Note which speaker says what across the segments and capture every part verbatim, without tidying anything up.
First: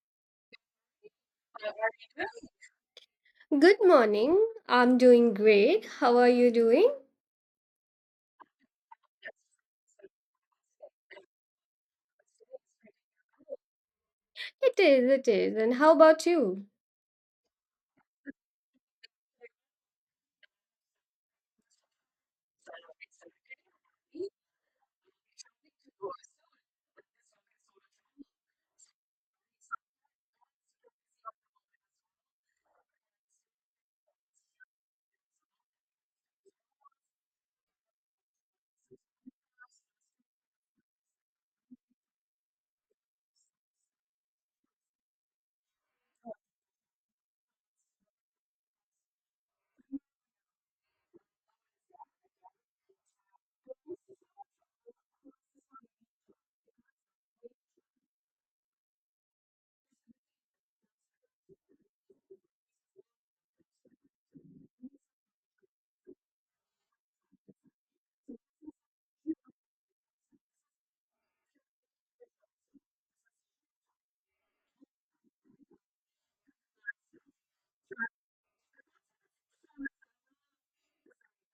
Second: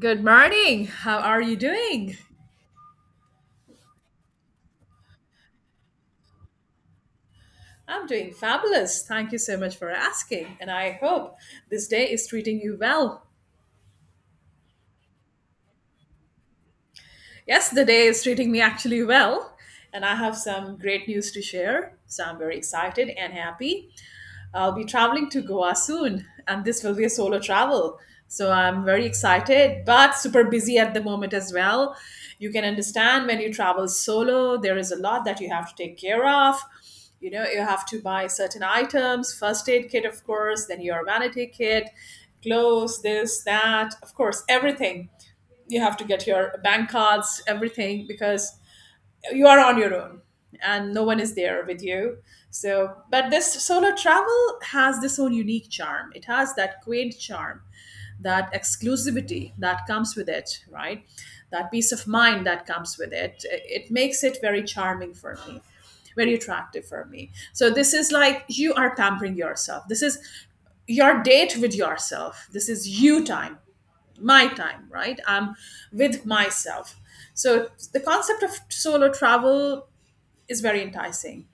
Speaker 1: Good morning. How are you doing?
Speaker 2: Good morning. I'm doing great. How are you doing?
Speaker 1: I'm doing fabulous. Thank you so much for asking. And I hope this day is treating you well.
Speaker 2: It is, it is. And how about you?
Speaker 1: Yes, the day is treating me actually well. And I have some great news to share. So I'm very excited and happy. I'll be traveling to Goa soon, and this will be a solo travel. So I'm very excited, but super busy at the moment as well. You can understand when you travel solo, there is a lot that you have to take care of. You know, you have to buy certain items, first aid kit, of course, then your vanity kit, clothes, this, that, of course, everything. You have to get your bank cards, everything, because you are on your own and no one is there with you. So but this solo travel has this own unique charm. It has that quaint charm, that exclusivity that comes with it, right, that peace of mind that comes with it. It makes it very charming for me, very attractive for me. So this is like you are pampering yourself. This is your date with yourself. This is you time, my time, right, I'm with myself. So the concept of solo travel is very enticing.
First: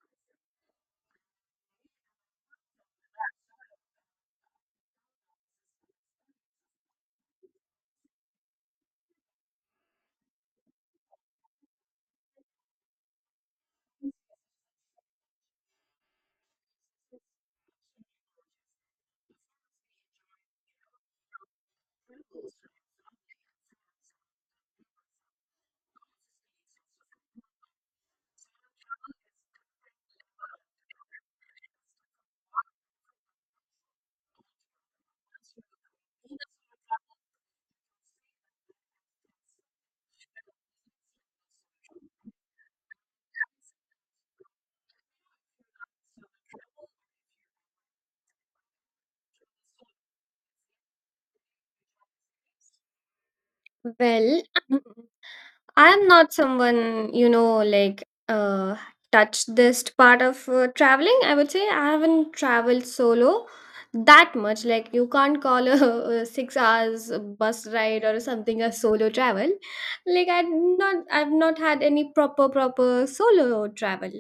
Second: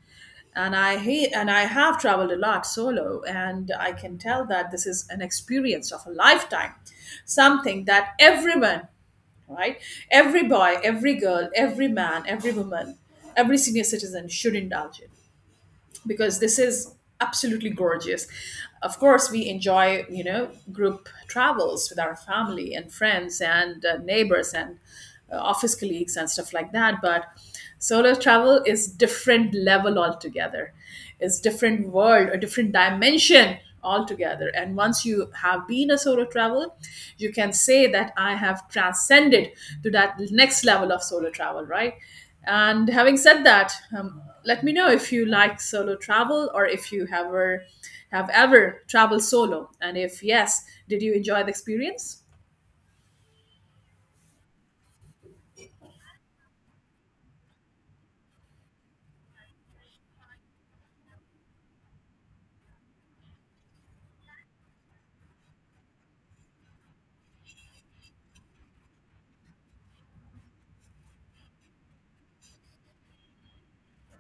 Speaker 1: And I hate, and I have traveled a lot solo, and I can tell that this is an experience of a lifetime, something that everyone, right, every boy, every girl, every man, every woman, every senior citizen should indulge in, because this is absolutely gorgeous. Of course, we enjoy, you know, group travels with our family and friends and uh, neighbors and uh, office colleagues and stuff like that. But solo travel is different level altogether. It's different world, a different dimension altogether. And once you have been a solo travel, you can say that I have transcended to that next level of solo travel, right. And having said that, um, let me know if you like solo travel, or if you ever have ever traveled solo, and if yes, did you enjoy the experience?
Speaker 2: Well, I'm not someone, you know, like uh touched this part of uh, traveling. I would say I haven't traveled solo that much. Like you can't call a, a six hours bus ride or something a solo travel. Like I not I've not had any proper proper solo travel.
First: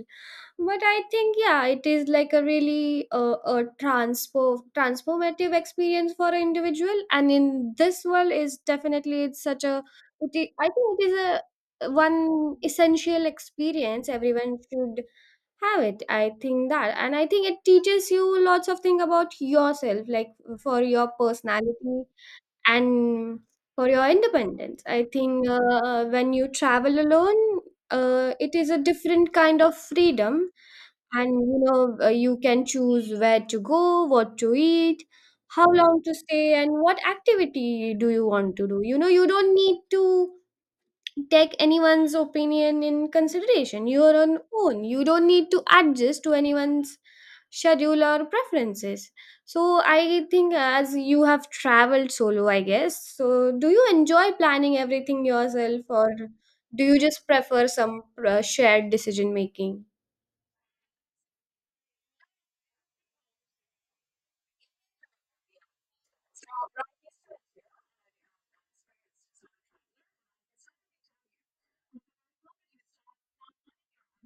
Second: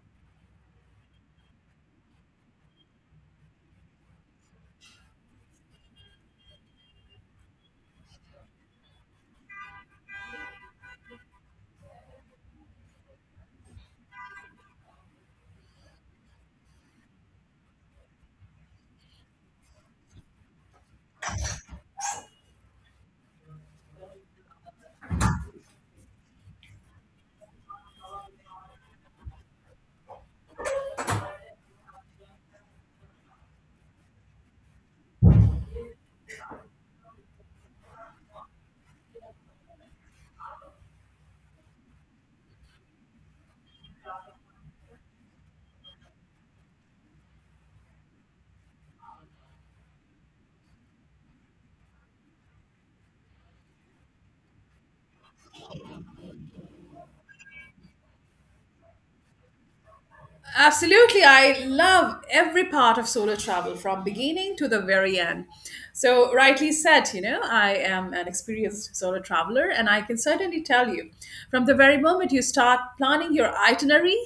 Speaker 2: But I think, yeah, it is like a really uh, a transpo- transformative experience for an individual, and in this world is definitely it's such a, it is, I think it is a uh, one essential experience everyone should have it, I think that. And I think it teaches you lots of things about yourself, like uh, for your personality and for your independence. I think uh, when you travel alone, uh, it is a different kind of freedom. And you know, uh, you can choose where to go, what to eat, how long to stay, and what activity do you want to do. You know, you don't need to take anyone's opinion in consideration. You're on own. You don't need to adjust to anyone's schedule or preferences. So I think, as you have traveled solo, I guess, so do you enjoy planning everything yourself, or do you just prefer some uh, shared decision making?
Speaker 1: Absolutely. I love every part of solo travel from beginning to the very end. So, rightly said, you know, I am an experienced solo traveler, and I can certainly tell you, from the very moment you start planning your itinerary,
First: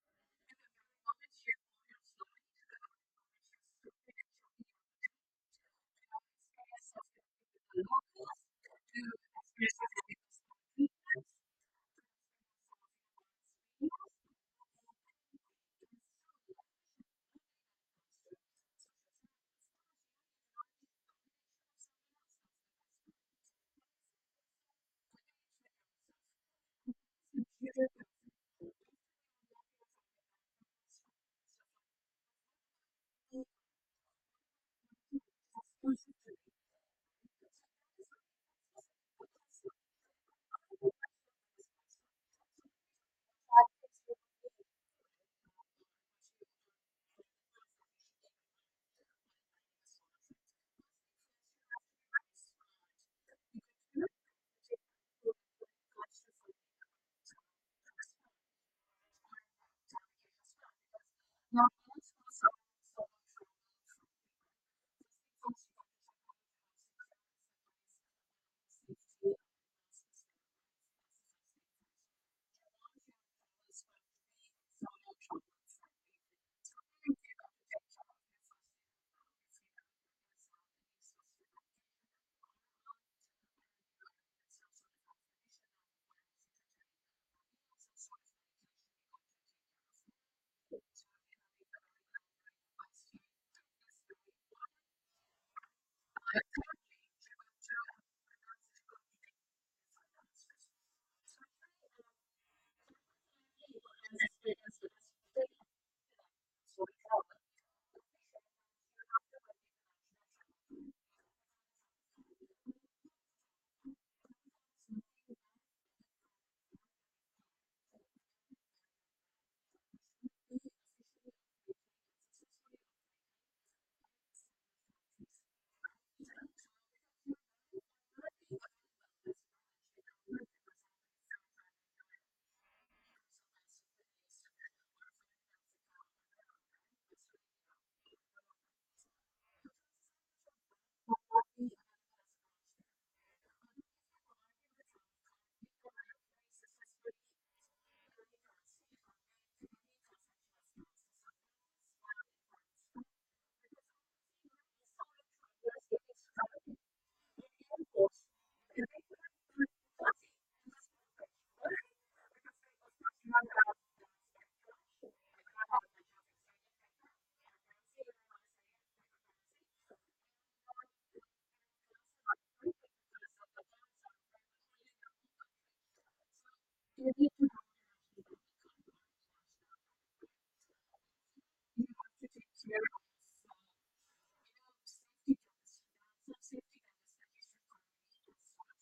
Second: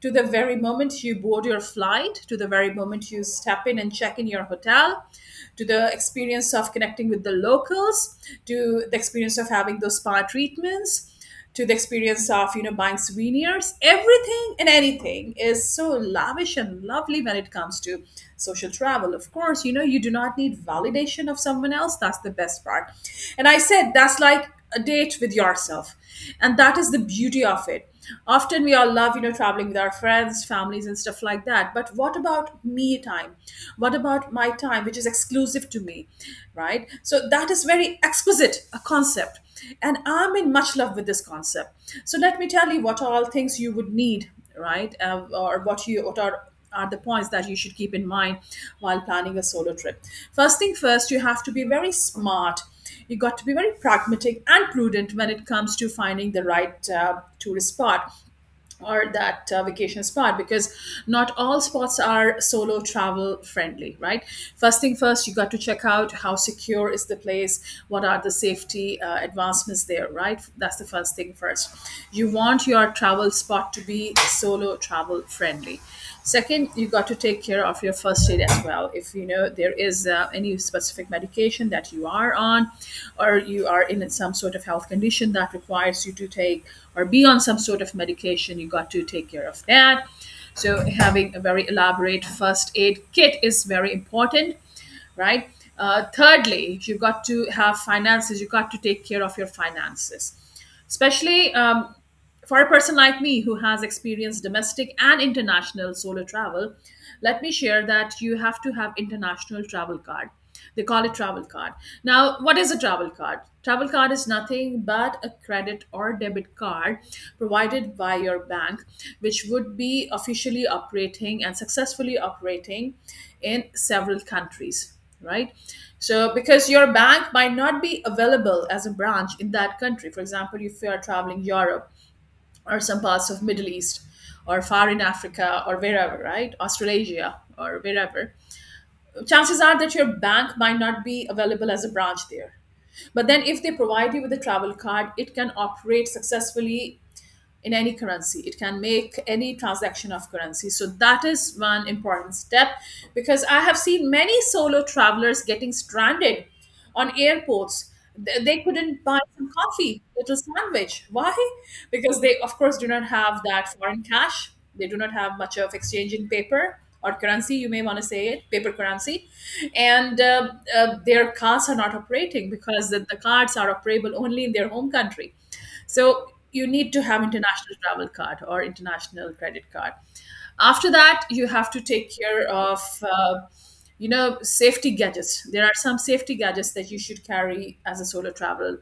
Speaker 1: to the very moment you board your flight, to the very moment you step in and check in your hotel, to the experience of connecting with the locals, to the experience of having those spa treatments, to the experience of you know buying souvenirs. Everything and anything is so lavish and lovely when it comes to social travel. Of course, you know you do not need validation of someone else. That's the best part. And I said that's like like a date with yourself, and that is the beauty of it. Often we all love, you know traveling with our friends, families, and stuff like that. But what about me time? What about my time, which is exclusive to me, right? So that is very exquisite a concept, and I'm in much love with this concept. So let me tell you what all things you would need, right, uh, or what you what are are the points that you should keep in mind while planning a solo trip. First thing first, you have to be very smart. You got to be very pragmatic and prudent when it comes to finding the right uh, tourist spot, or that uh, vacation spot, because not all spots are solo travel friendly, right. First thing first, you got to check out how secure is the place, what are the safety uh, advancements there, right. That's the first thing first. You want your travel spot to be solo travel friendly. Second, you got to take care of your first aid as well. If you know there is uh, any specific medication that you are on, or you are in some sort of health condition that requires you to take or be on some sort of medication, you got to take care of that. So having a very elaborate first aid kit is very important, right. Uh, thirdly, you got to have finances. You got to take care of your finances, especially um, for a person like me, who has experienced domestic and international solo travel. Let me share that you have to have international travel card. They call it travel card. Now, what is a travel card? Travel card is nothing but a credit or debit card provided by your bank, which would be officially operating and successfully operating in several countries, right. So, because your bank might not be available as a branch in that country. For example, if you are traveling Europe, or some parts of Middle East, or far in Africa, or wherever, right, Australasia or wherever, chances are that your bank might not be available as a branch there. But then if they provide you with a travel card, it can operate successfully in any currency. It can make any transaction of currency. So that is one important step, because I have seen many solo travelers getting stranded on airports. Th- They couldn't buy some coffee, little sandwich. Why? Because they, of course, do not have that foreign cash. They do not have much of exchange in paper or currency, you may want to say it, paper currency. And uh, uh, their cards are not operating, because the, the cards are operable only in their home country. So you need to have international travel card or international credit card. After that, you have to take care of uh, you know safety gadgets. There are some safety gadgets that you should carry as a solo travel,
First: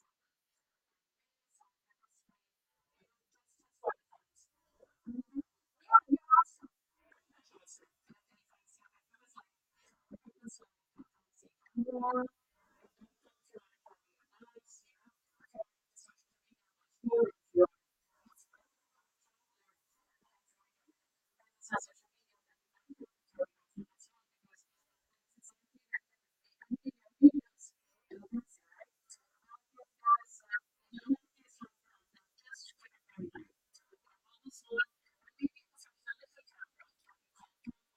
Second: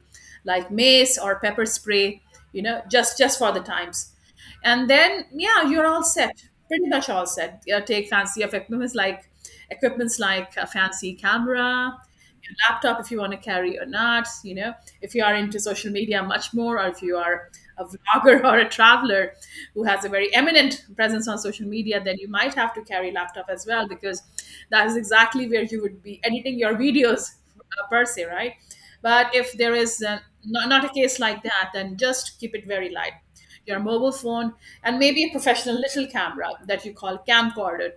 Speaker 1: like mace or pepper spray. You know, just just for the times. And then, yeah, you're all set. Pretty much all set. Yeah, take fancy of equipments like equipments like a fancy camera, your laptop, if you want to carry or not. You know, if you are into social media much more, or if you are a vlogger or a traveler who has a very eminent presence on social media, then you might have to carry laptop as well, because that is exactly where you would be editing your videos, uh, per se, right? But if there is uh not, not a case like that, then just keep it very light. Your mobile phone, and maybe a professional little camera that you call camcorder,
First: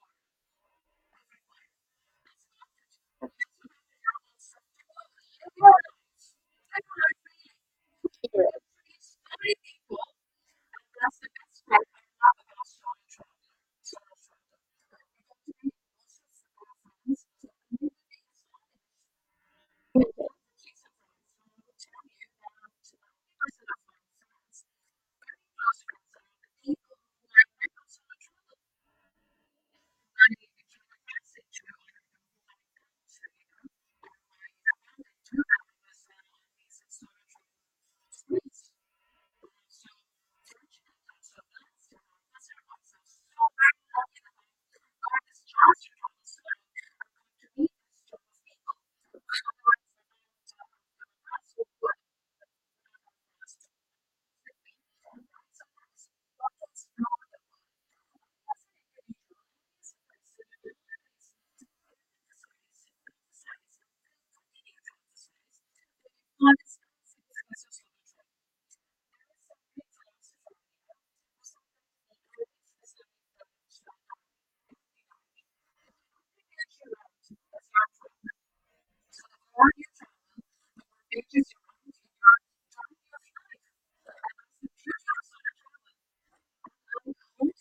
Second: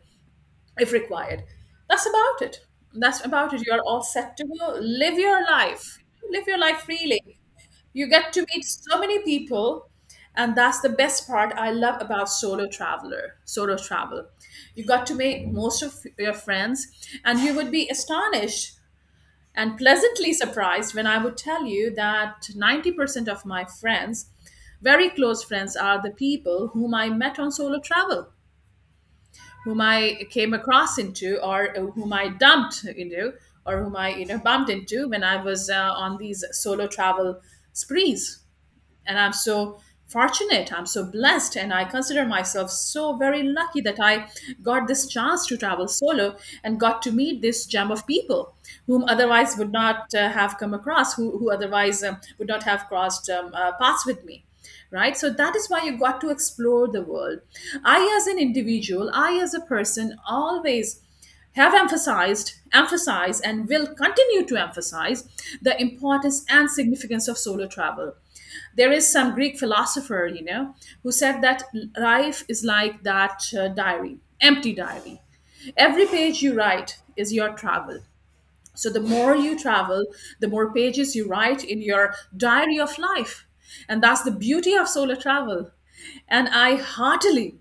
Speaker 1: if required. That's about it. That's about it. You're all set to go. Live your life. Live your life freely. You get to meet so many people, and that's the best part I love about solo traveler, solo travel. You got to make most of your friends, and you would be astonished and pleasantly surprised when I would tell you that ninety percent of my friends, very close friends, are the people whom I met on solo travel, whom I came across into, or whom I dumped into, or whom I you know bumped into, when I was uh, on these solo travel sprees. And I'm so fortunate, I'm so blessed, and I consider myself so very lucky, that I got this chance to travel solo and got to meet this gem of people, whom otherwise would not uh, have come across, who, who otherwise um, would not have crossed um, uh, paths with me, right. So that is why you got to explore the world. I as an individual i as a person, always have emphasized, emphasize, and will continue to emphasize the importance and significance of solo travel. There is some Greek philosopher, you know who said that life is like that uh, diary empty diary. Every page you write is your travel. So the more you travel, the more pages you write in your diary of life. And that's the beauty of solo travel. And I heartily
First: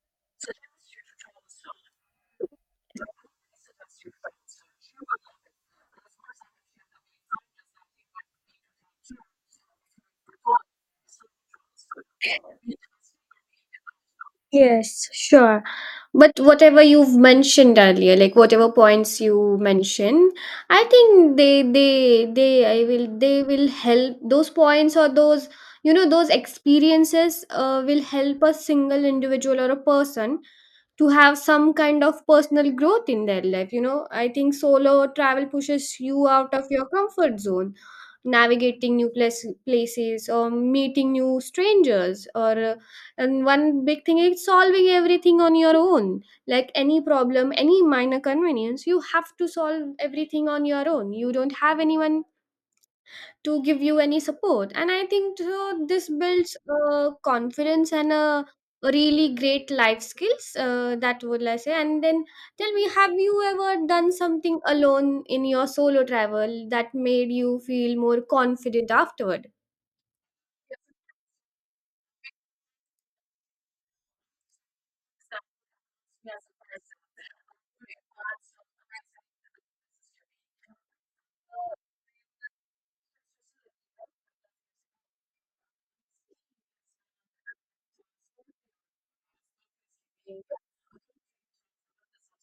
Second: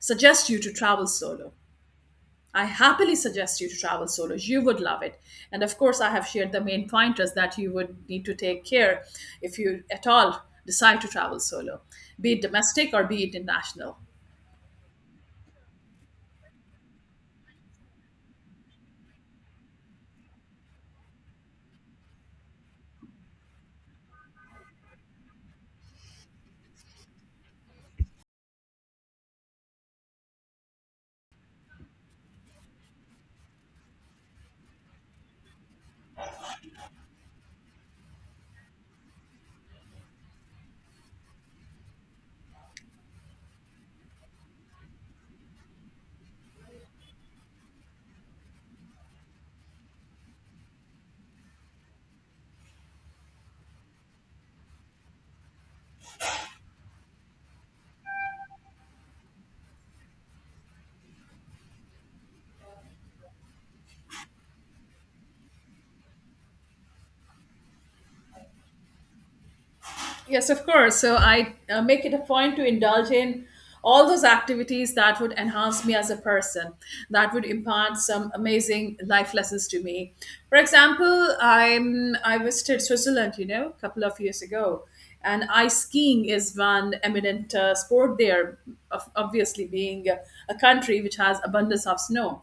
Speaker 1: suggest you to travel solo. I happily suggest you to travel solo. You would love it. And of course, I have shared the main pointers that you would need to take care, if you at all decide to travel solo, be it domestic or be it international.
Speaker 2: Yes, sure. But whatever you've mentioned earlier, like whatever points you mention, I think they they they I will they will help those points or those, you know, those experiences uh, will help a single individual or a person to have some kind of personal growth in their life. You know, I think solo travel pushes you out of your comfort zone, navigating new place, places, or meeting new strangers, or uh, and one big thing is solving everything on your own. Like any problem, any minor convenience, you have to solve everything on your own. You don't have anyone to give you any support, and I think so this builds uh, confidence and a really great life skills, uh, that would I say. And then tell me, have you ever done something alone in your solo travel that made you feel more confident afterward?
Speaker 1: Yes, of course. So I uh, make it a point to indulge in all those activities that would enhance me as a person, that would impart some amazing life lessons to me. For example, I'm I visited Switzerland, you know, a couple of years ago, and ice skiing is one eminent uh, sport there, of- obviously being a a country which has abundance of snow.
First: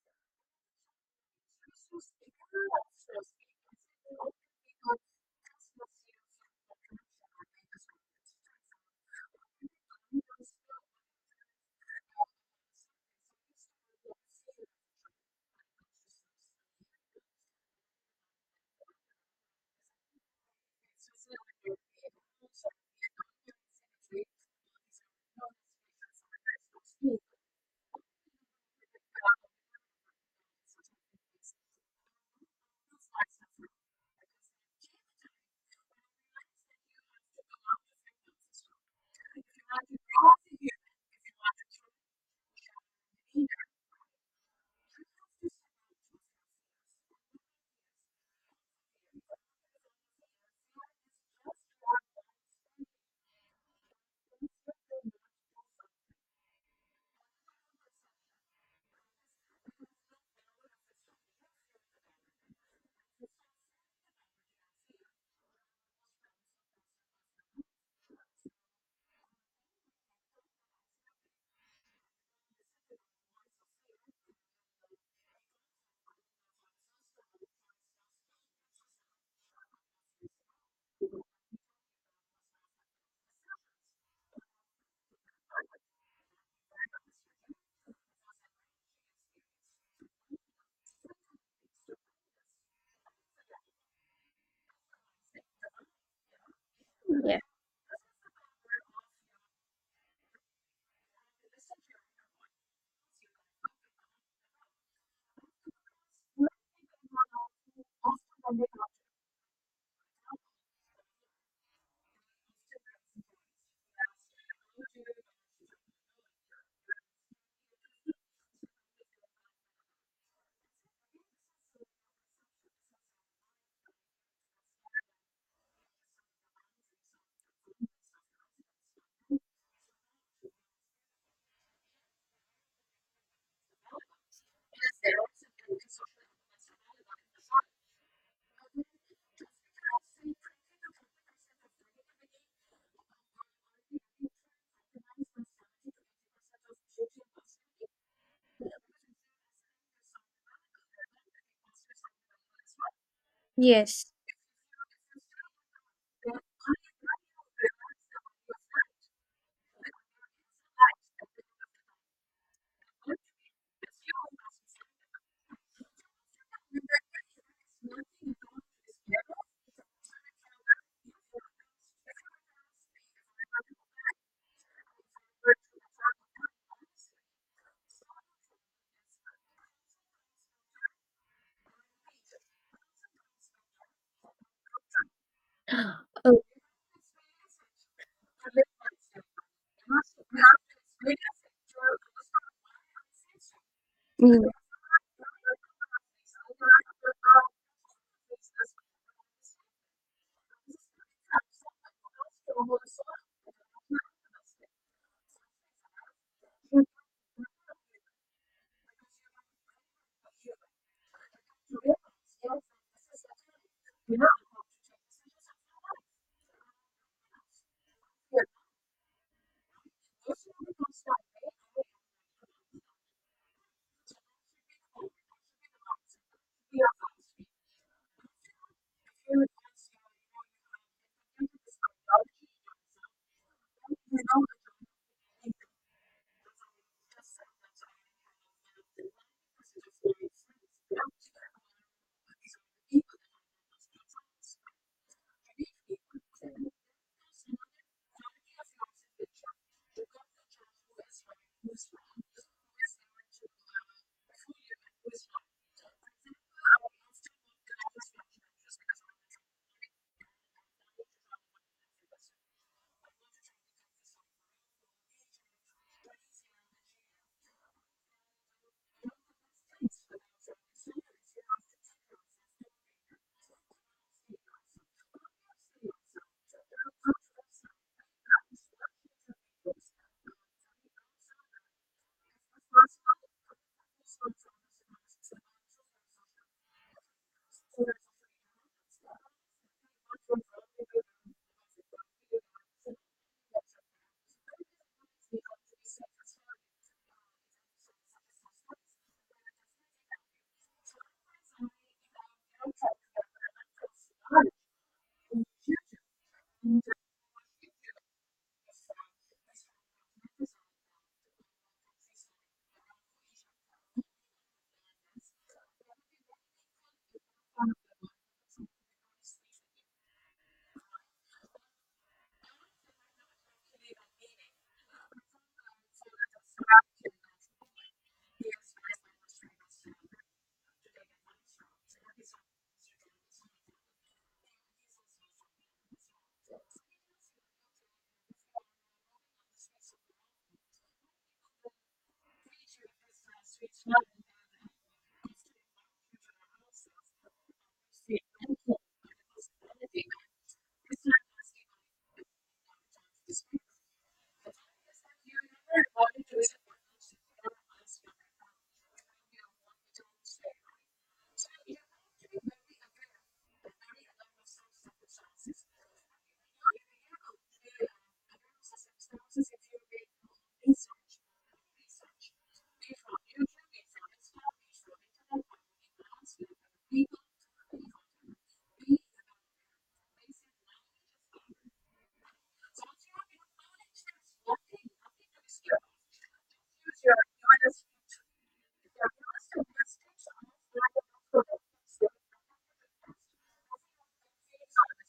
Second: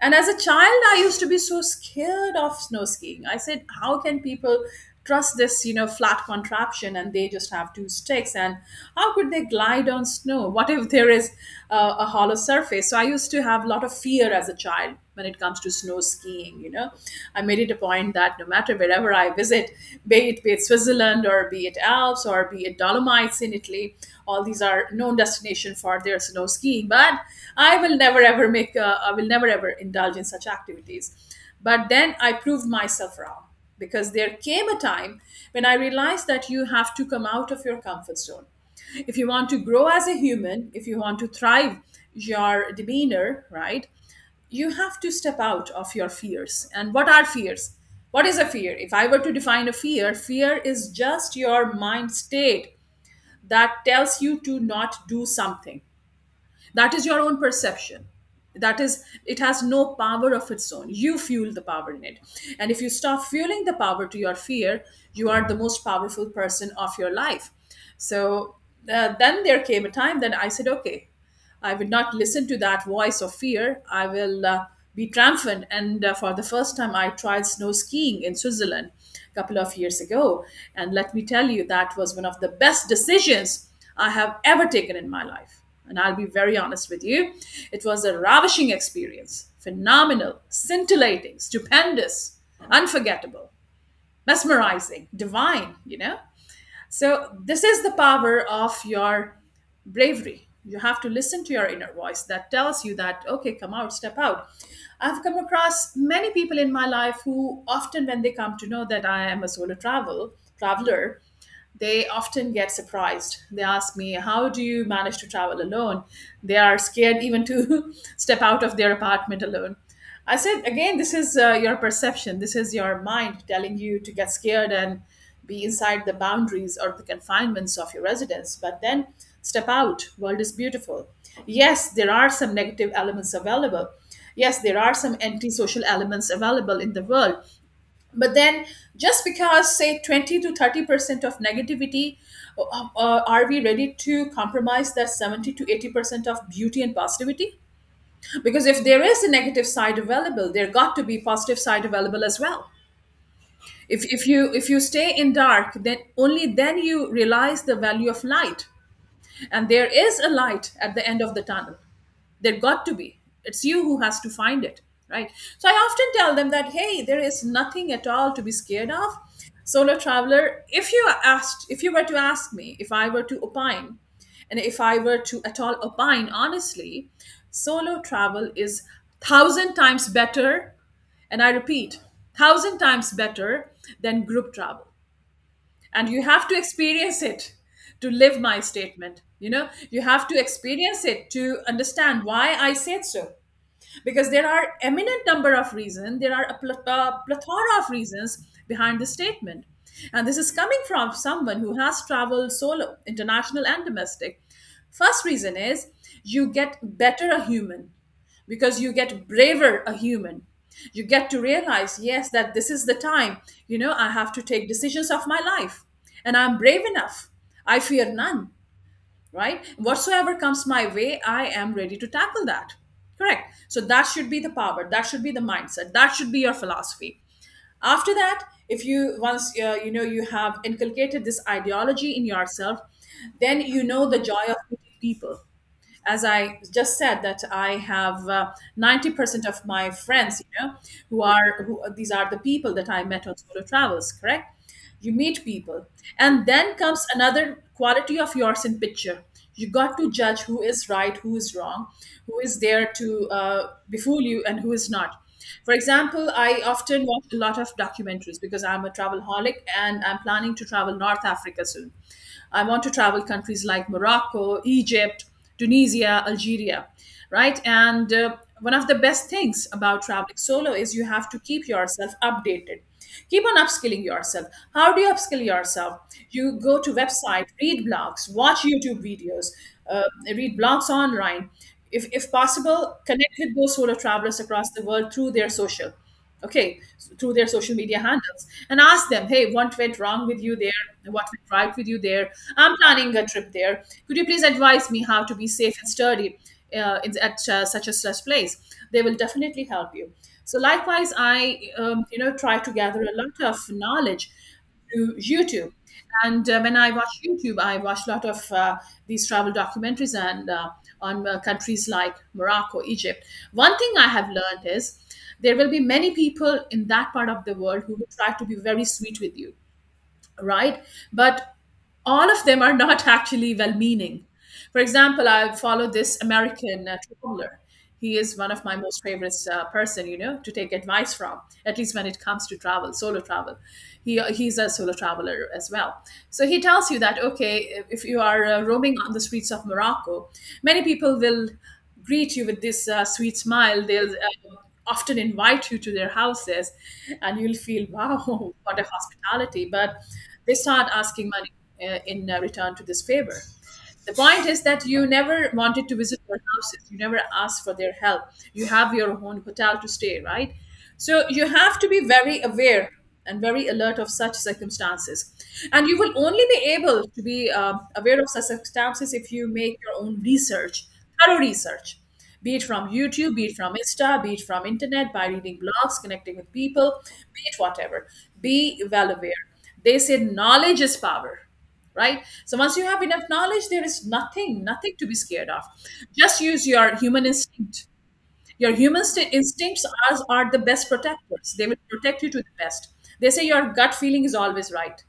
Speaker 1: And as a child, I used to be so scared of snow skiing. I said, how can people trust this, you know, flat contraption, and they just have two sticks? And how could they glide on snow? What if there is uh, a hollow surface? So I used to have a lot of fear as a child when it comes to snow skiing you know I made it a point that no matter wherever I visit, be it, be it Switzerland or be it Alps or be it Dolomites in Italy. All these are known destination for their snow skiing, but I will never ever make uh, I will never ever indulge in such activities. But then I proved myself wrong, because there came a time when I realized that you have to come out of your comfort zone. If you want to grow as a human, if you want to thrive your demeanor, right, you have to step out of your fears. And what are fears? What is a fear? If I were to define a fear, fear is just your mind state that tells you to not do something. That is your own perception. That is, it has no power of its own. You fuel the power in it. And if you stop fueling the power to your fear, you are the most powerful person of your life. So uh, then there came a time that I said, okay, I would not listen to that voice of fear. I will uh, be triumphant. And uh, For the first time, I tried snow skiing in Switzerland a couple of years ago. And let me tell you, that was one of the best decisions I have ever taken in my life. And I'll be very honest with you, it was a ravishing experience. Phenomenal, scintillating, stupendous, unforgettable, mesmerizing, divine, you know? So,
Speaker 2: Yeah.
Speaker 1: this is the power of your bravery. You have to listen to your inner voice that tells you that, okay, come out, step out. I've come across many people in my life who often, when they come to know that I am a solo travel traveler, they often get surprised. They ask me, how do you manage to travel alone? They are scared even to step out of their apartment alone. I said, again, this is uh, your perception. This is your mind telling you to get scared and be inside the boundaries or the confinements of your residence. But then step out. World is beautiful. Yes, there are some negative elements available. Yes, there are some antisocial elements available in the world, but then just because say twenty to thirty percent of negativity, uh, uh, are we ready to compromise that seventy to eighty percent of beauty and positivity? Because if there is a negative side available, there got to be positive side available as well. if,
Speaker 2: Yes.
Speaker 1: if you if you stay in dark, then only then you realize the value of light. And there is a light at the end of the tunnel. There got to be, it's you who has to find it, right? So I often tell them that, hey, there is nothing at all to be scared of. Solo traveler, if you asked, if you were to ask me, if I were to opine, and if I were to at all opine honestly, solo travel is thousand times better, and I repeat, thousand times better than group travel. And you
Speaker 2: uh,
Speaker 1: have to experience it to live my statement, you know, you have to experience it to understand why I said so. Because
Speaker 2: mm.
Speaker 1: there are eminent number of
Speaker 2: 嗯
Speaker 1: reasons,
Speaker 2: 嗯，行
Speaker 1: there are a pl- uh, plethora of reasons behind the statement. And this is coming from someone who has traveled solo international and domestic. First reason is, you get better a human, because you get braver a human. You get to realize, yes, that this is the time, you know, I have to take decisions of my life, and I'm brave enough. I fear none. Right,
Speaker 2: 行，
Speaker 1: whatsoever comes my
Speaker 2: 行
Speaker 1: way, I
Speaker 2: 行，
Speaker 1: am ready to tackle that. Correct, so that should be the power, that should be the mindset, that should be your philosophy.
Speaker 2: 行。
Speaker 1: After that, if you once uh, you know you have inculcated this ideology in yourself, then you know the joy of meeting people. As I just said, that I have uh, ninety percent of my friends, you know, who are who, these are the people that I met on solo travels. Correct? You meet people, and then comes another quality of yours in picture. You got to judge who is right, who is wrong, who is there to uh, befool you, and who is not. For example, I often watch a lot of documentaries because I'm a travel holic, and I'm planning to travel North Africa soon. I want to travel countries like Morocco, Egypt, Tunisia, Algeria, right? And uh, One of the best things about traveling solo is you have to keep yourself updated. Keep on upskilling yourself. How do you upskill yourself? You go to website, read blogs, watch YouTube videos, uh, read blogs online. If, if possible, connect with those solo travelers across the world through their social, okay, so through their social media handles, and ask them, hey, what went wrong with you there? What went right with you there? I'm planning a trip there. Could you please advise me how to be safe and sturdy uh, in, at uh, such a such place? They will definitely help you. So likewise, I um, you know try to gather a lot of knowledge to YouTube. And uh, When I watch YouTube, I watch a lot of uh, these travel documentaries, and uh, on uh, countries like Morocco, Egypt. One thing I have learned is there will be many people in that part of the world who will try to be very sweet with you, right? But all of them are not actually well meaning. For example, I follow this American uh, traveler. He is one of my most favorite uh, person, you know, to take advice from. At least when it comes to travel, solo travel, he uh, he's a solo traveler as well. So he tells you that, okay, if you are uh, roaming on the streets of Morocco, many people will greet you with this uh, sweet smile. They'll uh, often invite you to their houses, and you'll feel, wow, what a hospitality. But they start asking money uh, in uh, return to this favor. The point is that you never wanted to visit their houses. You never asked for their help. You have your own hotel to stay, right? So you have to be very aware and very alert of such circumstances. And you will only be able to be uh, aware of such circumstances if you make your own research, thorough research, be it from YouTube, be it from Insta, be it from internet, by reading blogs, connecting with people, be it whatever. Be well aware. They say knowledge is power, right? So once you have enough knowledge, there is nothing nothing to be scared of. Just use your human instinct, your human st- instincts are, are the best protectors. They will protect you to the best. They say your gut feeling is always right,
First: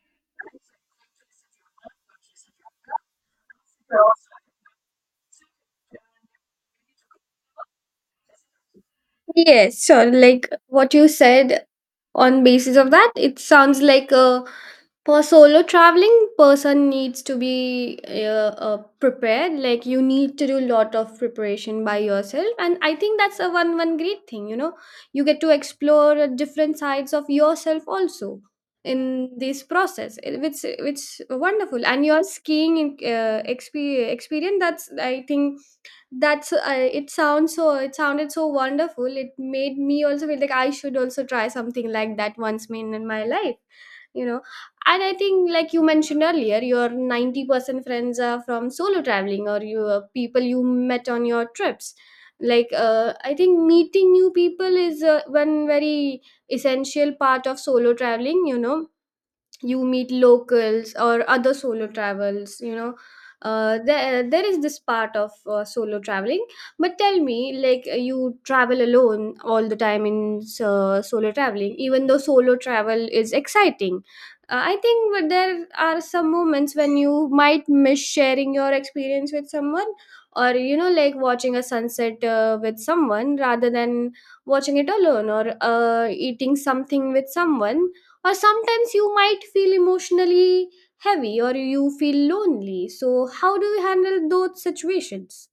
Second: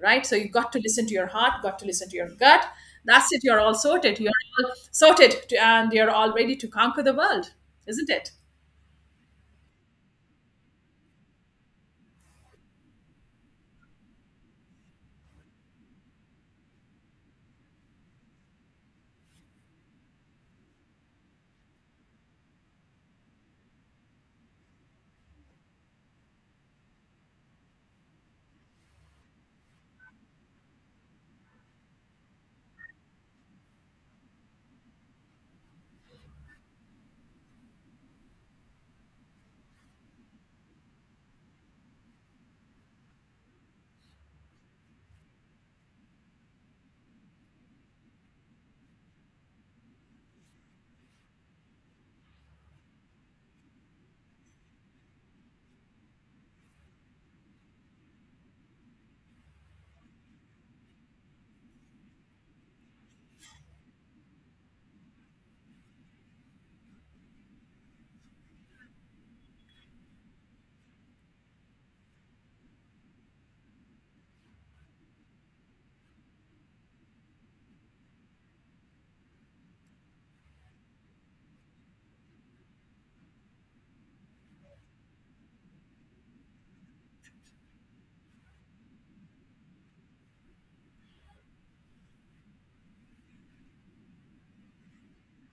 Speaker 1: right? So you got to listen to your heart, got to listen to your gut. That's it, you're all sorted, you're all sorted to, and you're all ready to conquer the world, isn't it?
Speaker 2: Yes, so like what you said, on basis of that, it sounds like a, for solo traveling, person needs to be uh, uh, prepared. Like you need to do a lot of preparation by yourself, and I think that's a one one great thing, you know. You get to explore uh, different sides of yourself also in this process. It- it's which wonderful. And your skiing in- uh, expe- experience, that's, I think, that's uh, it sounds so, it sounded so wonderful. It made me also feel like I should also try something like that once in my life, you know. And I think, like you mentioned earlier, your ninety percent friends are from solo traveling, or you uh, people you met on your trips. Like uh, I think meeting new people is uh, one very essential part of solo traveling, you know. You meet locals or other solo travels, you know. uh, there, there is this part of uh, solo traveling. But tell me, like uh, you travel alone all the time in uh, solo traveling. Even though solo travel is exciting, uh, I think that there are some moments when you might miss sharing your experience with someone, or you know, like watching a sunset uh, with someone rather than watching it alone, or uh, eating something with someone, or sometimes you might feel emotionally heavy, or you feel lonely. So how do you handle those situations?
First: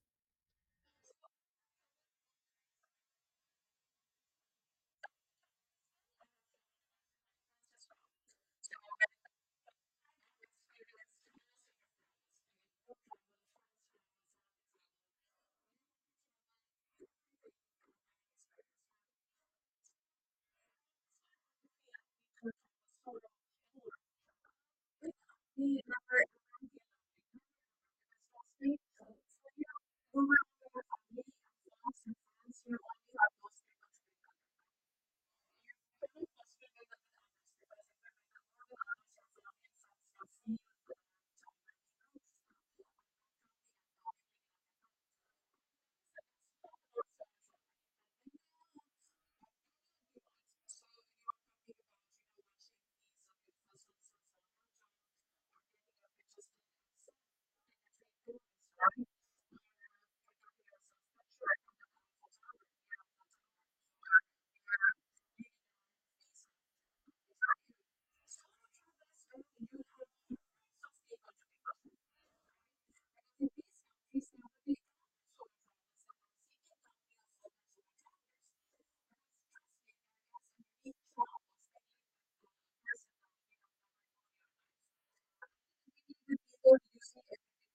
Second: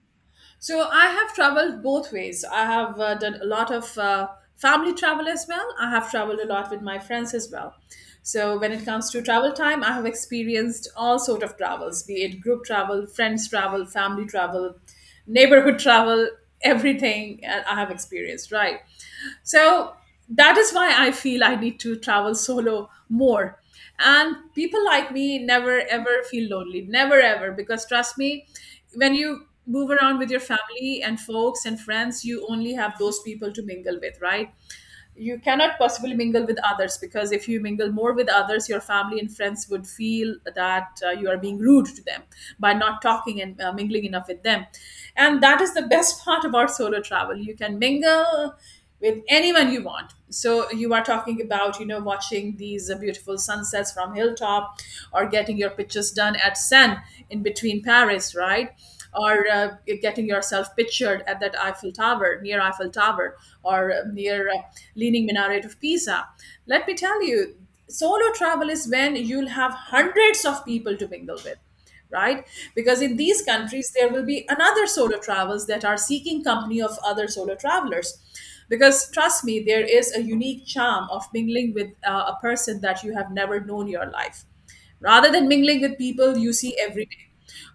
Speaker 1: So I have traveled both ways. I have uh, done a lot of uh, family travel as well. I have traveled a lot with my friends as well. So when it comes to travel time, I have experienced all sort of travels, be it group travel, friends travel, family travel, neighborhood travel, everything uh, I have experienced, right? So that is why I feel I need to travel solo more. And people like me never ever feel lonely, never ever, because trust me, when you move around with your family and folks and friends, you only have those people to mingle with, right? You cannot possibly mingle with others, because if you mingle more with others, your family and friends would feel that uh, you are being rude to them by not talking and uh, mingling enough with them. And that is the best part about solo travel, you can mingle with anyone you want. So you are talking about, you know, watching these uh, beautiful sunsets from hilltop, or getting your pictures done at Seine in between Paris, right? Or uh, getting yourself pictured at that Eiffel Tower, near Eiffel Tower, or uh, near uh, Leaning Minaret of Pisa. Let me tell you, solo travel is when you'll have hundreds of people to mingle with, right? Because in these countries there will be another solo travels that are seeking company of other solo travelers. Because trust me, there is a unique charm of mingling with uh, a person that you have never known your life, rather than mingling with people you see every day,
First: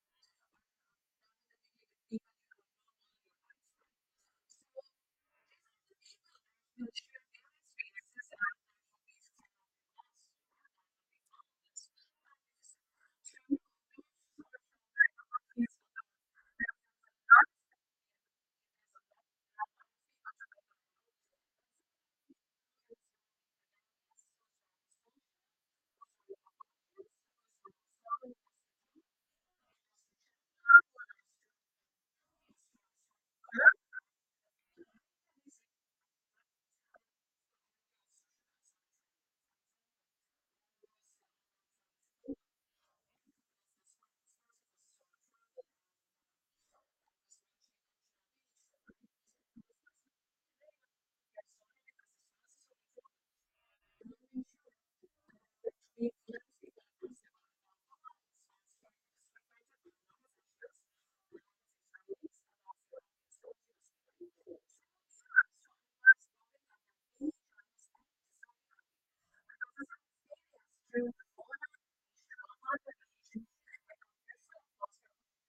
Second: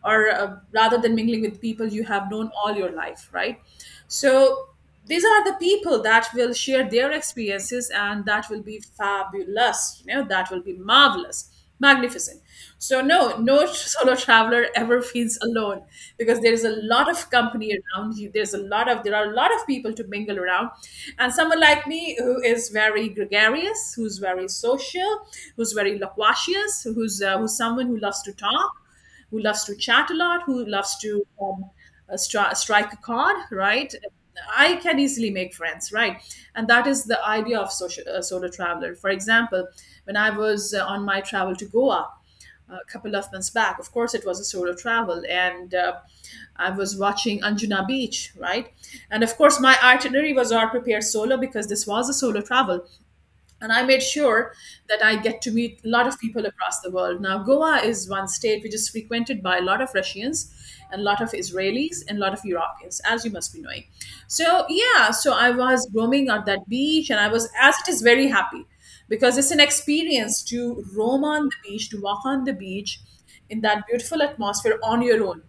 Speaker 1: or uh, rather than mingling with people you have known all your life, right? So these are the people that will share their experiences, and that will be fabulous, you know that will be marvelous, magnificent. So no, no solo traveler ever feels alone, because there's a lot of company around you. There's a lot of there are a lot of people to mingle around, and someone like me who is very gregarious, who's very social, who's very loquacious, who's uh, who's someone who loves to talk, who loves to chat a lot, who loves to um, uh, stri- strike a chord, right? I can easily make friends, right? And that is the idea of social, uh, solo traveler. For example, when I was uh, on my travel to Goa a couple of months back. Of course, it was a solo travel, and uh, I was watching Anjuna Beach, right? And of course, my itinerary was all prepared solo, because this was a solo travel. And I made sure that I get to meet a lot of people across the world. Now Goa is one state which is frequented by a lot of Russians and a lot of Israelis and a lot of Europeans, as you must be knowing. So yeah, so I was roaming on that beach, and I was as it is very happy, because it's an experience to roam on the beach, to walk on the beach in that beautiful atmosphere on your own.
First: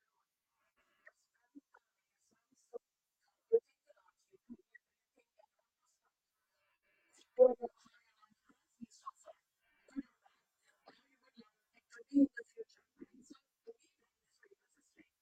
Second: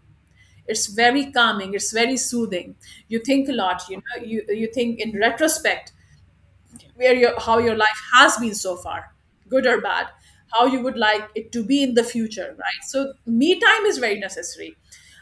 Speaker 1: It's very calming, it's very soothing. You think a lot, you know you you think in retrospect, where your how your life has been so far, good or bad, how you would like it to be in the future, right? So me time is very necessary.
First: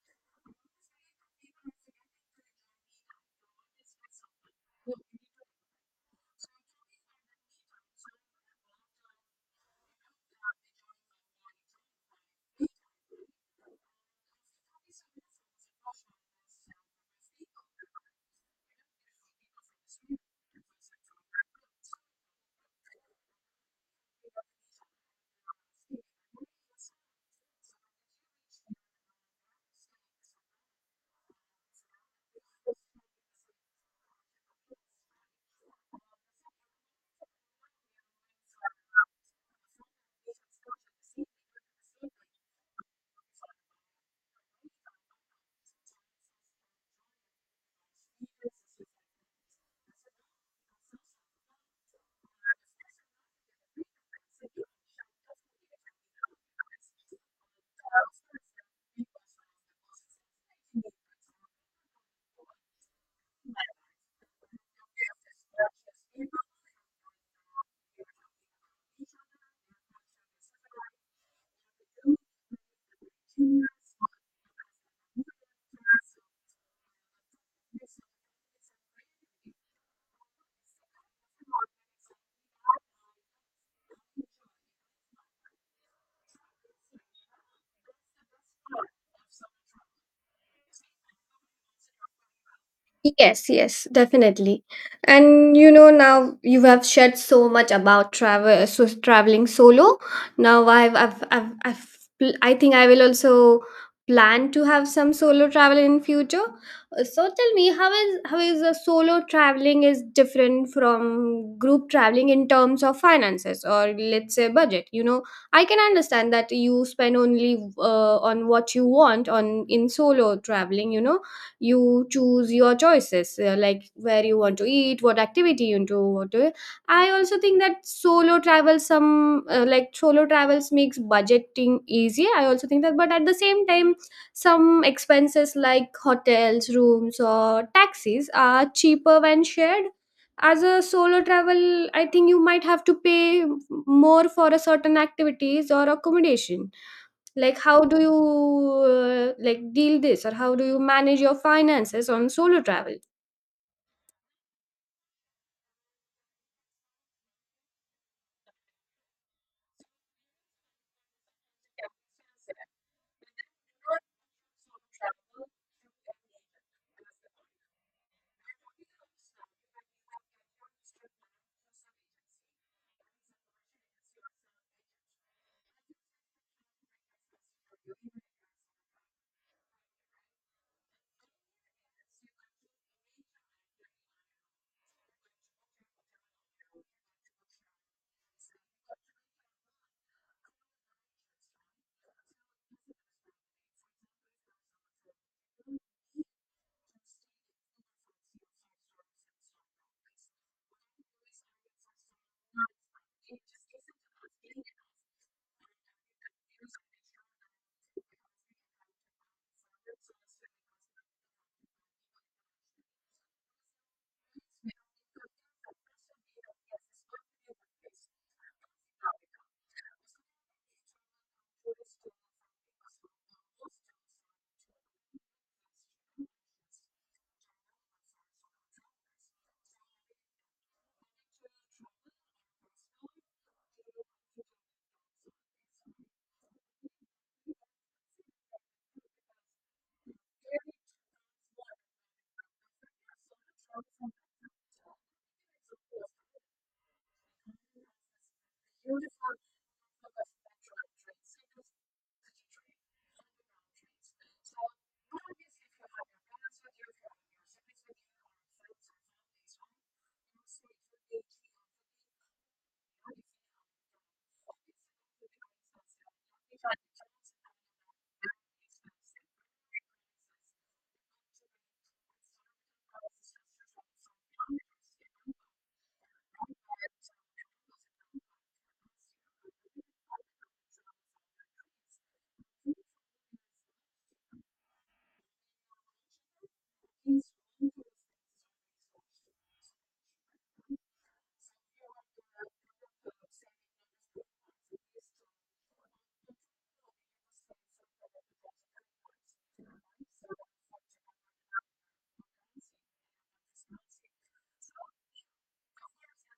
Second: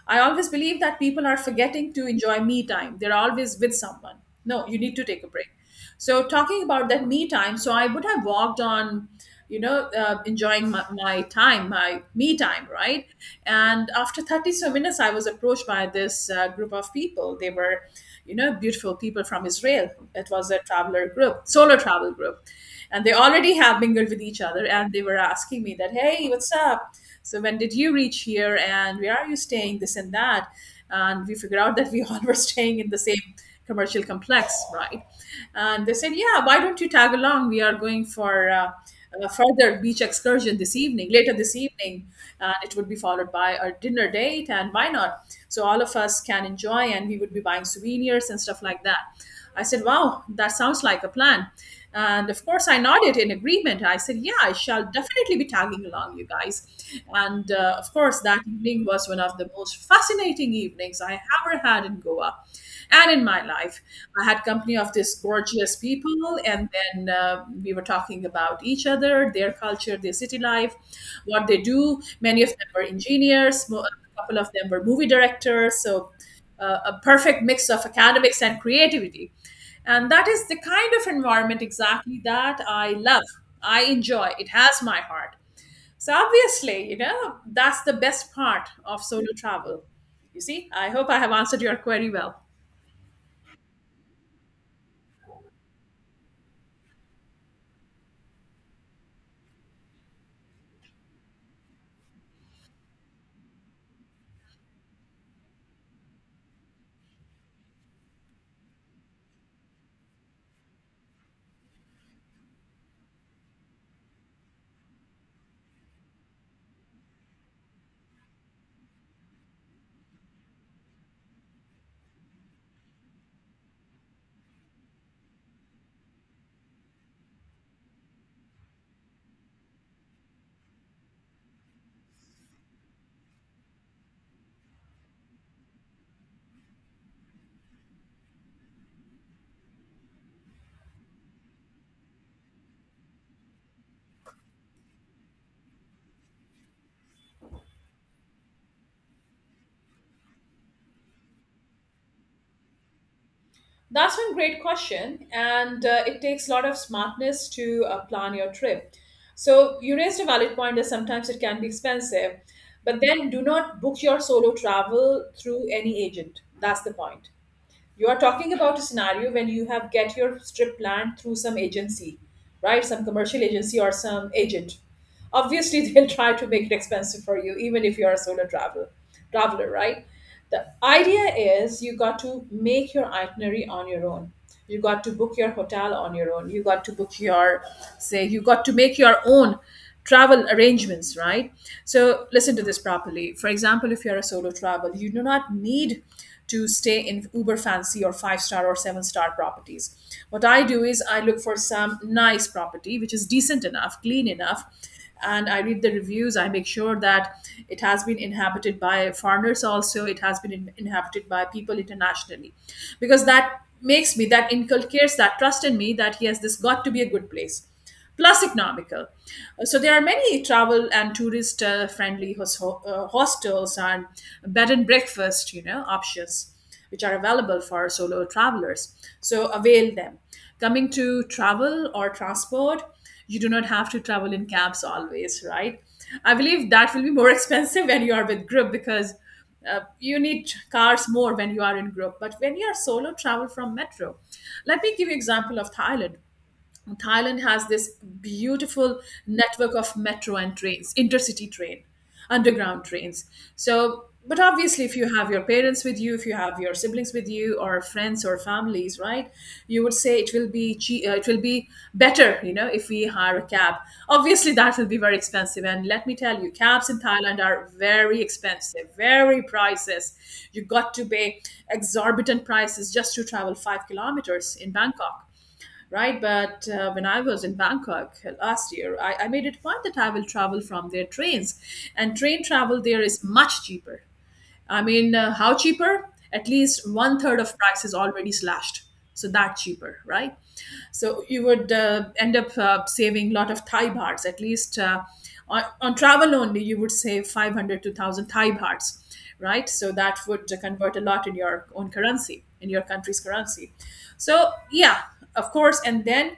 Speaker 1: I always believe that people are forgetting to enjoy me time, they're always with someone. No, you need to take a break. So talking about that me time, so I would have walked on, you know uh, enjoying my, my time, my me time, right? And after thirty so minutes, I was approached by this uh, group of people. They were, you know beautiful people from Israel. It was a traveler group, solo travel group, and they already have mingled with each other, and they were asking me that, hey, what's up, so when did you reach here and where are you staying, this and that. And we figured out that we all were staying in the same commercial complex, right? And they said, "Yeah, why don't you tag along? We are going for." Uh, a further beach excursion this evening, later this evening, and it would be followed by a dinner date. And why not? So all of us can enjoy, and we would be buying souvenirs and stuff like that. I said, "Wow, that sounds like a plan." And of course, I nodded in agreement. I said, "Yeah, I shall definitely be tagging along, you guys." And uh, of course, that evening was one of the most fascinating evenings I ever had in Goa and in my life. I had company of this gorgeous people, and then uh, we were talking about each other, their culture, their city life, what they do. Many of them were engineers, mo- a couple of them were movie directors. So uh, a perfect mix of academics and creativity. And that is the kind of environment exactly that I love. I enjoy. It has my heart. So obviously, you know, that's the best part of solo travel. You see, I hope I have answered your query well.
Speaker 2: Yes, yes, definitely. And you know, now you have shared so much about travel, so traveling solo. Now I've, I've, I've, I've, pl- I think I will also plan to have some solo travel in future. Uh, So tell me, how is how is a solo traveling is different from group traveling in terms of finances, or let's say budget? You know, I can understand that you spend only uh, on what you want on in solo traveling. You know, you choose your choices, uh, like where you want to eat, what activity you do want to, I also think that solo travel some uh, like solo travels makes budgeting easy, I also think that. But at the same time, some expenses like hotels rooms or taxis are cheaper when shared. As a solo travel, I think you might have to pay more for a certain activities or accommodation. Like how do you uh, like deal this, or how do you manage your finances on solo travel?
Speaker 1: That's one great question, and uh, it takes a lot of smartness to uh, plan your trip. So, you raised a valid point that sometimes it can be expensive, but then do not book your solo travel through any agent. That's the point. You are talking about a scenario when you have get your strip land through some agency, right? Some commercial agency or some agent, obviously they'll try to make it expensive for you, even if you are a solo travel traveler, right? The idea is you got to make your itinerary on your own. You got to book your hotel on your own. You got to book your, say, you got to make your own travel arrangements, right? So listen to this properly. For example, if you're a solo travel, you do not need to stay in uber fancy or five star or seven star properties. What I do is I look for some nice property which is decent enough, clean enough, and I read the reviews. I make sure that it has been inhabited by foreigners also, it has been in- inhabited by people internationally, because that makes me that inculcates that trust in me, that yes, this got to be a good place, plus economical. So there are many travel and tourist uh, friendly hos- uh, hostels and bed and breakfast you know options which are available for solo travelers. So avail them. Coming to travel or transport, you do not have to travel in cabs always, right? I believe that will be more expensive when you are with group, because uh, you need cars more when you are in group. But when you are solo travel from metro, let me give you example of Thailand. Thailand has this beautiful network of metro and trains, intercity train, underground trains. So, but obviously, if you have your parents with you, if you have your siblings with you, or friends or families, right? You would say it will be che- uh, it will be better, you know, if we hire a cab. Obviously, that will be very expensive. And let me tell you, cabs in Thailand are very expensive, very prices. You got to pay exorbitant prices just to travel five kilometers in Bangkok, right? But uh, when I was in Bangkok last year, I, I made it a point that I will travel from their trains, and train travel there is much cheaper. I mean, uh, how cheaper? At least one third of price is already slashed. So that cheaper, right? So you would uh, end up uh, saving a lot of Thai bahts. At least uh, on, on travel only, you would save five hundred to one thousand Thai bahts, right? So that would uh, convert a lot in your own currency, in your country's currency. So yeah, of course. And then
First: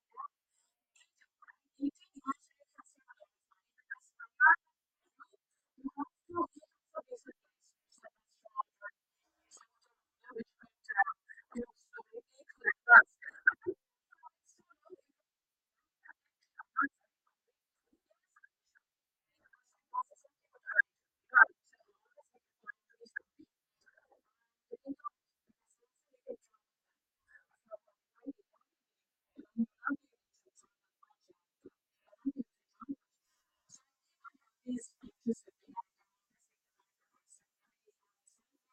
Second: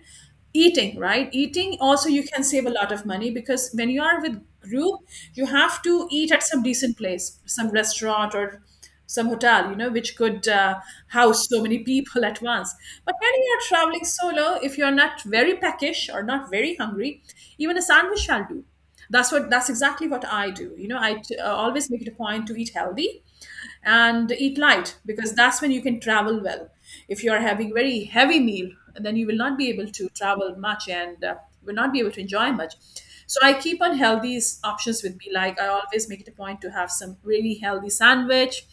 Speaker 1: eating, right, eating also you can save a lot of money, because when you are with group, you have to eat at some decent place, some restaurant or some hotel, you know which could uh, house so many people at once. But when you are traveling solo, if you are not very peckish or not very hungry, even a sandwich shall do. That's what that's exactly what I do. you know I uh, always make it a point to eat healthy and eat light, because that's when you can travel well. If you are having very heavy meal, then you will not be able to travel much, and uh, will not be able to enjoy much. So I keep on healthy s- options with me, like I always make it a point to have some really healthy sandwich,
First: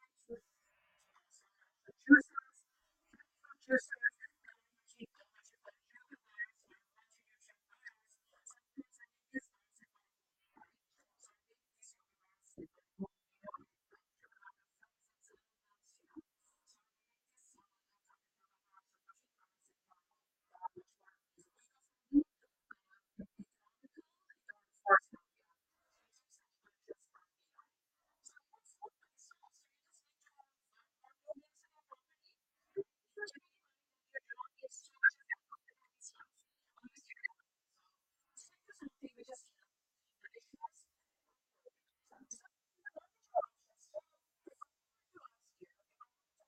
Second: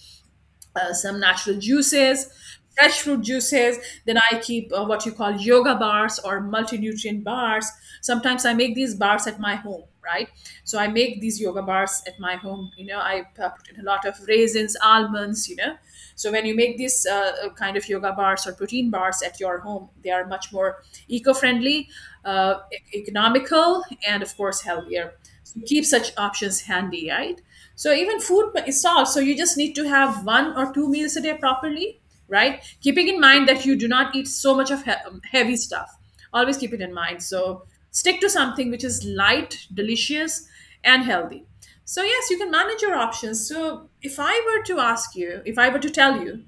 Speaker 1: uh, some natural juices, fresh fruit juices. Then I keep uh, what you call yoga bars or multinutrient bars. Sometimes I make these bars at my home, right? So I make these yoga bars at my home. You know, I uh, put in a lot of raisins, almonds, you know. So when you make these uh, uh, kind of yoga bars or protein bars at your home, they are much more eco-friendly, uh, e- economical, and of course healthier. So keep such options handy, right? So even food is solved. So you just need to have one or two meals a day properly, right? Keeping in mind that you do not eat so much of he- um, heavy stuff. Always keep it in mind. So stick to something which is light, delicious, and healthy. So yes, you can manage your options. So if I were to ask you, if I were to tell you,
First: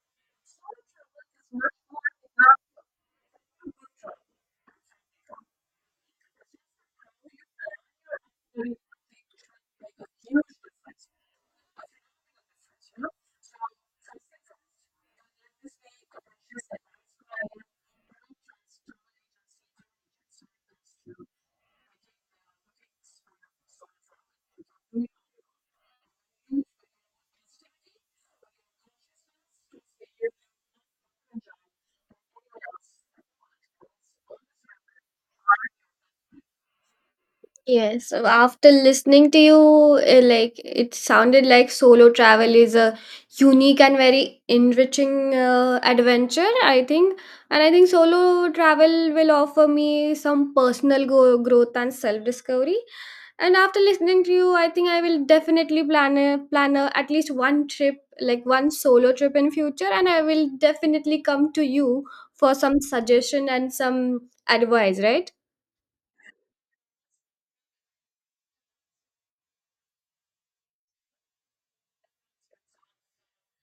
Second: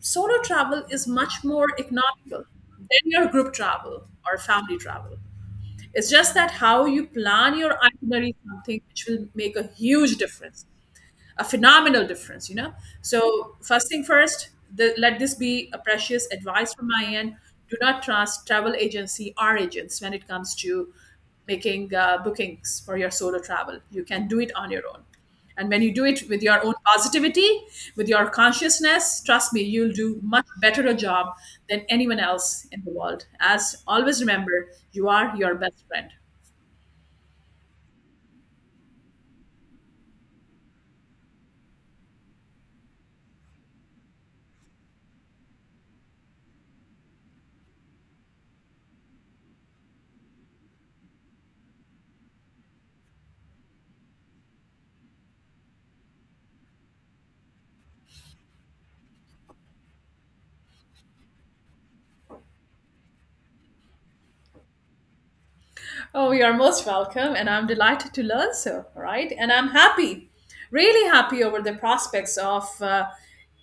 Speaker 1: solo travel is much more economical than your group travel or family travel. It's just that how you plan your itinerary is something which will make a huge difference, a phenomenal difference, you know so first thing first, the, let this be a precious advice from my end. Do not trust travel agency or agents when it comes to making uh, bookings for your solo travel. You can do it on your own, and when you do it with your own positivity, with your consciousness, trust me, you'll do much better a job than anyone else in the world, as always, remember you are your best friend.
Speaker 2: Yes, so after listening to you, uh, like it sounded like solo travel is a unique and very enriching uh, adventure, I think. And I think solo travel will offer me some personal go- growth and self-discovery. And after listening to you, I think I will definitely plan a plan a, at least one trip, like one solo trip in future, and I will definitely come to you for some suggestion and some advice, right?
Speaker 1: Oh, you're most welcome, and I'm delighted to learn so, right? And I'm happy, really happy over the prospects of uh,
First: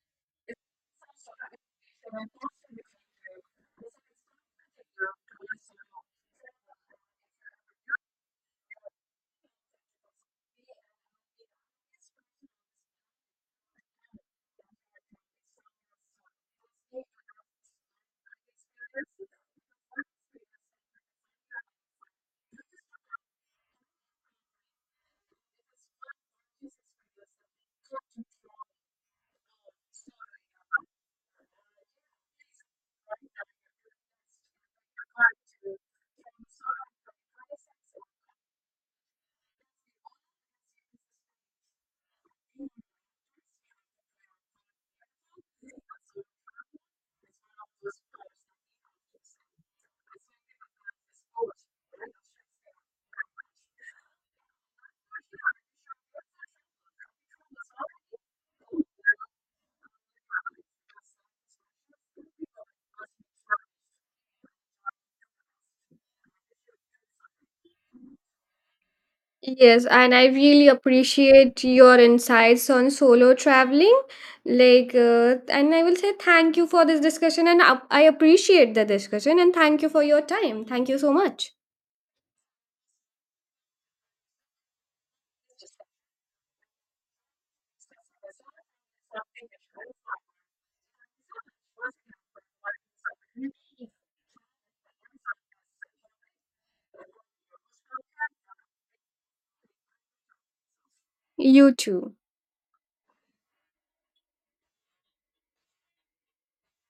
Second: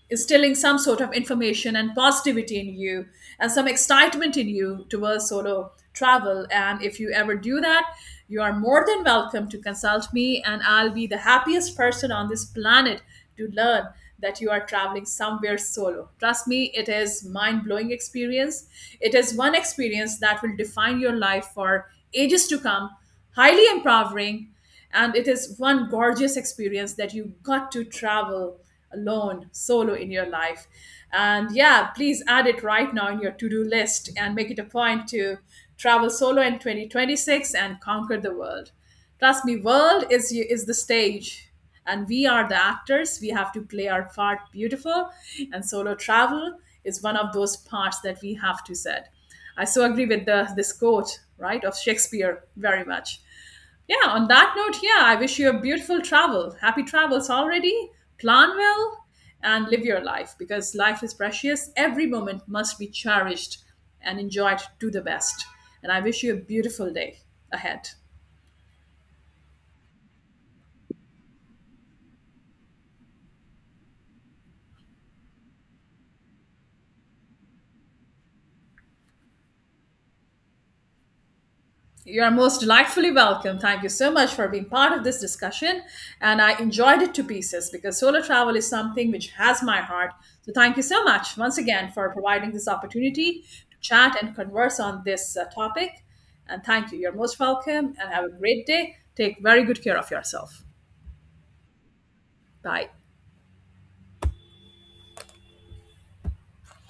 Speaker 1: instilling some sort of information and positivity in you and some excitement in you towards solo travel. And if you ever do that, you are more than welcome to consult me, and I'll be the happiest person on this planet to learn that you are traveling somewhere solo. Trust me, it is mind-blowing experience. It is one experience that will define your life for ages to come, highly empowering. And it is one gorgeous experience that you got to travel alone solo in your life. And yeah, please add it right now in your to-do list, and make it a point to travel solo in twenty twenty-six and conquer the world. Trust me, world is is the stage, and we are the actors. We have to play our part beautiful, and solo travel is one of those parts that we have to set. I so agree with the this quote, right, of Shakespeare, very much. Yeah, on that note, yeah, I wish you a beautiful travel. Happy travels already. Plan well and live your life, because life is precious. Every moment must be cherished and enjoyed to the best. And I wish you a beautiful day ahead.
Speaker 2: Yes, and I really appreciate your insights on solo traveling. Like, uh, and I will say thank you for this discussion, and up- I appreciate the discussion, and thank you for your time. Thank you so much.
Speaker 1: You are most delightfully welcome. Thank you so much for being part of this discussion. And I enjoyed it to pieces, because solar travel is something which has my heart. So thank you so much once again for providing this opportunity to chat and converse on this uh, topic. And thank you. You're most welcome and have a great day. Take very good care of yourself.
Speaker 2: You too.
Speaker 1: Bye.